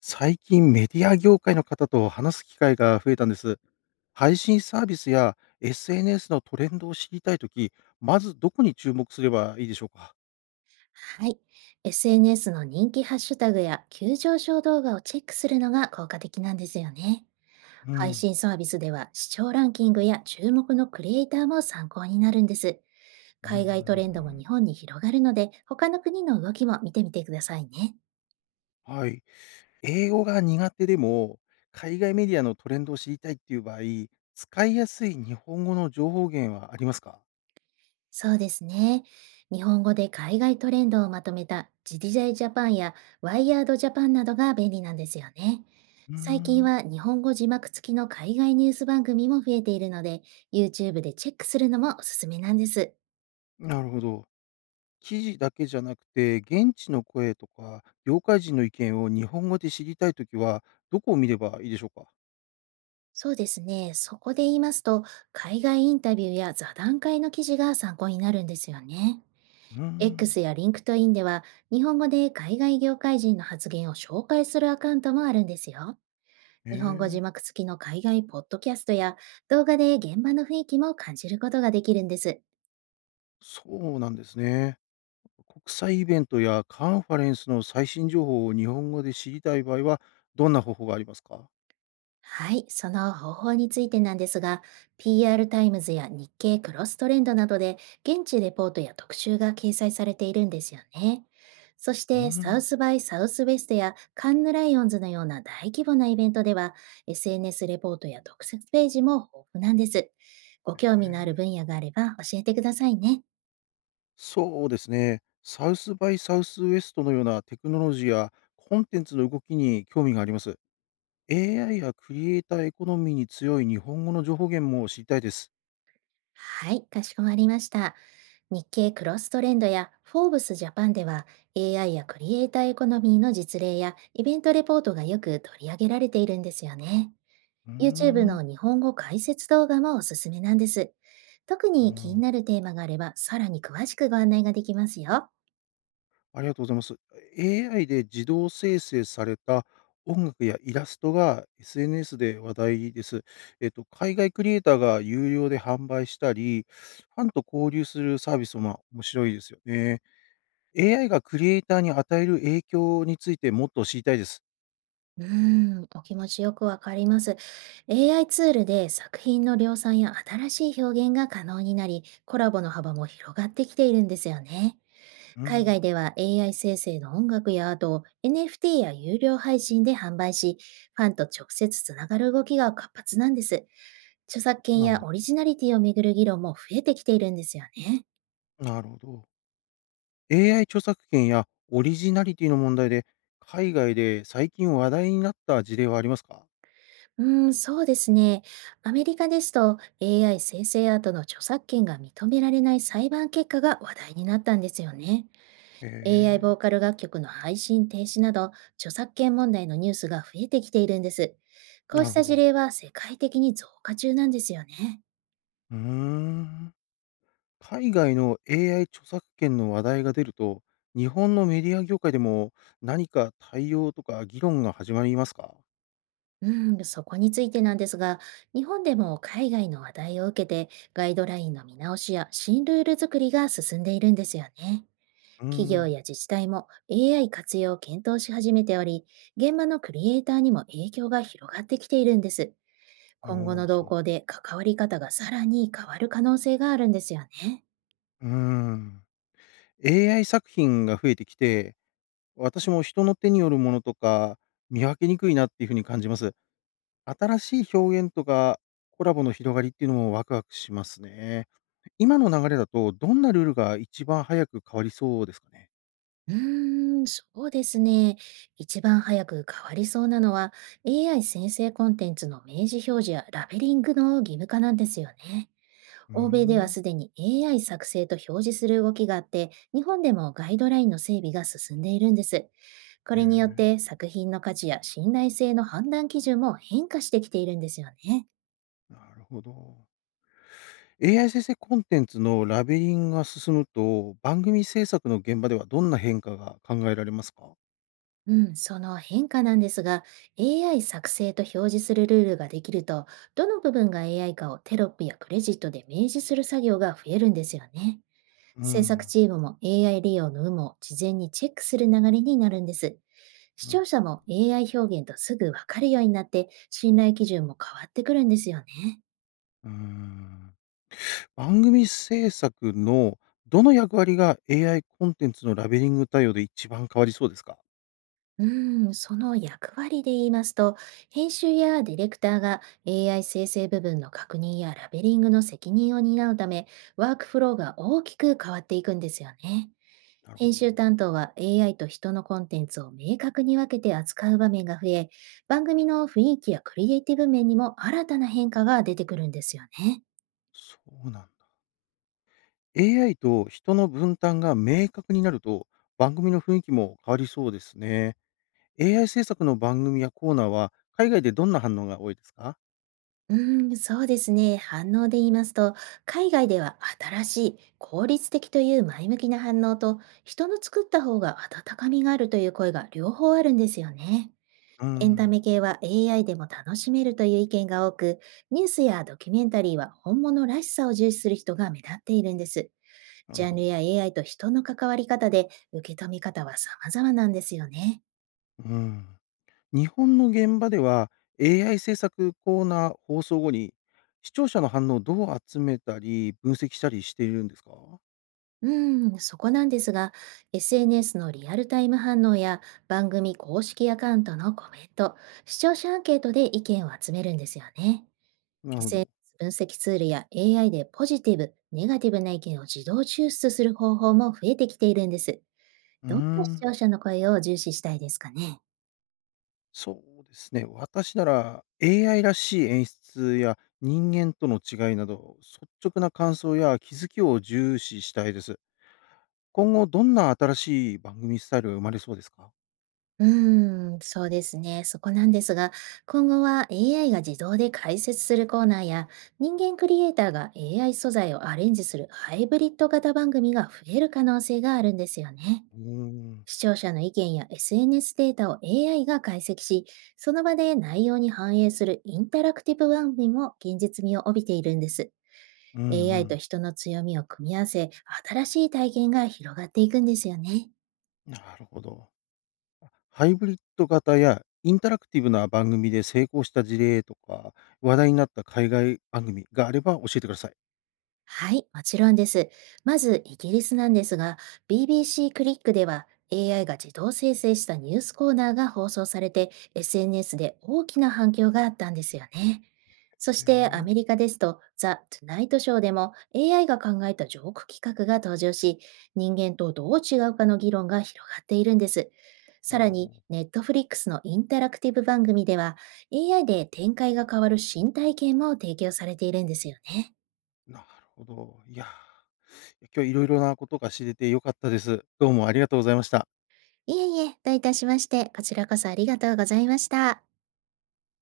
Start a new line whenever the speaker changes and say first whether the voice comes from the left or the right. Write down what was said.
left: 最近メディア業界の方と話す機会が増えたんです。配信サービスや SNS のトレンドを知りたいとき、まずどこに注目すればいいでしょうか？
right: はい。SNS の人気ハッシュタグや急上昇動画をチェックするのが効果的なんですよね。
left: う
right: 配
left: ん。
right: 信サービスでは視聴ランキングや注目のクリエイターも参考になるんです。
left: うん。
right: 海外トレンドも日本に広がるので、他の国の動きも見てみてくださいね。
left: はい。英語が苦手でも、海外メディアのトレンドを知りたいっていう場合、使いやすい日本語の情報源はありますか？
right: そうですね。日本語で海外トレンドをまとめたジディジャイジャパンやワイヤードジャパンなどが便利なんですよね。
left: うー
right: 最近
left: ん。
right: は日本語字幕付きの海外ニュース番組も増えているので、YouTube でチェックするのもおすすめなんです。
left: なるほど。記事だけじゃなくて、現地の声とか、業界人の意見を日本語で知りたいときは、どこを見ればいいでしょうか？
right: そうですね。そこで言いますと、海外インタビューや座談会の記事が参考になるんですよね。
left: うーん、
right: X や LinkedIn では、日本語で海外業界人の発言を紹介するアカウントもあるんですよ。
left: え
right: 日本語字
left: え、
right: 幕付きの海外ポッドキャストや動画で現場の雰囲気も感じることができるんです。
left: そうなんですね。国際イベントやカンファレンスの最新情報を日本語で知りたい場合は、どんな方法がありますか？
right: はい、その方法についてなんですが、PR タイムズや日経クロストレンドなどで現地レポートや特集が掲載されているんですよね。そし
left: うー
right: てサウ
left: ん、
right: スバイサウスウェストやカンヌライオンズのような大規模なイベントでは、 SNS レポートや特設ページも豊富なんです。ご
left: え
right: 興味のある分
left: え。
right: 野があれば教えてくださいね。
left: そうですね。サウスバイサウスウエストのようなテクノロジーやコンテンツの動きに興味があります。AI やクリエイターエコノミーに強い日本語の情報源も知りたいです。
right: はい、かしこまりました。日経クロストレンドやフォーブスジャパンでは、 AI やクリエイターエコノミーの実例やイベントレポートがよく取り上げられているんですよね。
left: うー
right: YouTube
left: ん、
right: の日本語解説動画もおすすめなんです。特
left: あ
right: に気にな
left: あ。
right: るテーマがあればさらに詳しくご案内ができますよ。
left: ありがとうございます。AI で自動生成された音楽やイラストが SNS で話題です。海外クリエイターが有料で販売したり、ファンと交流するサービスもまあ面白いですよね。AI がクリエイターに与える影響についてもっと知りたいです。
right: うーん、お気持ちよくわかります。AI ツールで作品の量産や新しい表現が可能になり、コラボの幅も広がってきているんですよね。
left: うー
right: 海外
left: ん、
right: では AI 生成の音楽やアートを NFT や有料配信で販売し、ファンと直接つながる動きが活発なんです。著作
left: そう
right: 権
left: なん
right: や
left: だ。
right: オリジナリティをめぐる議論も増えてきているんですよね。
left: なるほど。AI 著作権やオリジナリティの問題で、海外で最近話題になった事例はありますか？
right: うーん、そうですね。アメリカですと、 AI 生成アートの著作権が認められない裁判結果が話題になったんですよね。
left: へ
right: AI ボ
left: え、
right: ーカル楽曲の配信停止など、著作権問題のニュースが増えてきているんです。こう
left: な
right: し
left: る
right: た
left: ほ
right: 事
left: ど。
right: 例は世界的に増加中なんですよね。
left: うーん。海外の AI 著作権の話題が出ると、日本のメディア業界でも何か対応とか議論が始まりますか？
right: うん、そこについてなんですが、日本でも海外の話題を受けて、ガイドラインの見直しや新ルール作りが進んでいるんですよね。
left: うー
right: 企業
left: ん。
right: や自治体も AI 活用を検討し始めており、現場のクリエイターにも影響が広がってきているんです。
left: お
right: 今後
left: お、
right: の動
left: そう。
right: 向で関わり方がさらに変わる可能性があるんですよね。
left: うーん。AI 作品が増えてきて、私も人の手によるものとか見分けにくいなっていうふうに感じます。新しい表現とかコラボの広がりっていうのもワクワクしますね。今の流れだとどんなルールが一番早く変わりそうですかね。
right: うーん、そうですね。一番早く変わりそうなのは、 AI 生成コンテンツの明示表示やラベリングの義務化なんですよね。
left: うー
right: 欧米では
left: ん。
right: すでに AI 作成と表示する動きがあって、日本でもガイドラインの整備が進んでいるんです。これによっ
left: え
right: て
left: え、
right: 作品の価値や信頼性の判断基準も変化してきているんですよね。
left: なるほど。AI 生成コンテンツのラベリングが進むと、番組制作の現場ではどんな変化が考えられますか？
right: うん、その変化なんですが、AI 作成と表示するルールができると、どの部分が AI かをテロップやクレジットで明示する作業が増えるんですよね。
left: う
right: 制作
left: ん、
right: チームも AI 利用の有無を事前にチェックする流れになるんです。視
left: うん、
right: 聴者も AI 表現とすぐわかるようになって、信頼基準も変わってくるんですよね。
left: うん。番組制作のどの役割が AI コンテンツのラベリング対応で一番変わりそうですか？
right: うーん、その役割で言いますと、編集やディレクターが AI 生成部分の確認やラベリングの責任を担うため、ワークフローが大きく変わっていくんですよね。
left: なるほ
right: 編集
left: ど。
right: 担当は AI と人のコンテンツを明確に分けて扱う場面が増え、番組の雰囲気やクリエイティブ面にも新たな変化が出てくるんですよね。
left: そうなん AI と人の分担が明確になると、番組の雰囲気も変わりそうですね。AI 制作の番組やコーナーは、海外でどんな反応が多いですか？
right: うーん、そうですね。反応で言いますと、海外では新しい、効率的という前向きな反応と、人の作った方が温かみがあるという声が両方あるんですよね。
left: うー
right: エンタ
left: ん、
right: メ系は AI でも楽しめるという意見が多く、ニュースやドキュメンタリーは本物らしさを重視する人が目立っているんです。
left: な
right: ジ
left: る
right: ャ
left: ほ
right: ンル
left: ど。
right: や AI と人の関わり方で受け止め方は様々なんですよね。
left: うん。日本の現場では、AI 制作コーナー放送後に、視聴者の反応をどう集めたり、分析したりしているんですか？
right: うーん、そこなんですが、SNS のリアルタイム反応や番組公式アカウントのコメント、視聴者アンケートで意見を集めるんですよね。
left: なるほど。
right: SNS 分析ツールや AI でポジティブ、ネガティブな意見を自動抽出する方法も増えてきているんです。
left: うー
right: どんな視
left: ん。
right: 聴者の声を重視したいですかね。
left: そうですね。私なら AI らしい演出や人間との違いなど、率直な感想や気づきを重視したいです。今後どんな新しい番組スタイルが生まれそうですか？
right: うーん、そうですね。そこなんですが、今後は AI が自動で解説するコーナーや、人間クリエイターが AI 素材をアレンジするハイブリッド型番組が増える可能性があるんですよね。
left: うーん。
right: 視聴者の意見や SNS データを AI が解析し、その場で内容に反映するインタラクティブ番組も現実味を帯びているんです。
left: うんう
right: AI と
left: ん。
right: 人の強みを組み合わせ、新しい体験が広がっていくんですよね。
left: なるほど。ハイブリッド型やインタラクティブな番組で成功した事例とか、話題になった海外番組があれば教えてください。
right: はい、もちろんです。まず、イギリスなんですが、BBC クリックでは AI が自動生成したニュースコーナーが放送されて、SNS で大きな反響があったんですよね。そし
left: へ
right: てア
left: え。
right: メリカですと、ザ・トゥナイトショーでも AI が考えたジョーク企画が登場し、人間とどう違うかの議論が広がっているんです。
left: お
right: さらに、
left: お。
right: ネットフリックスのインタラクティブ番組では、AI で展開が変わる新体験も提供されているんですよね。
left: なるほど。いや、今日いろいろなことが知れてよかったです。どうもありがとうございました。
right: いえいえ、どういたしまして、こちらこそありがとうございました。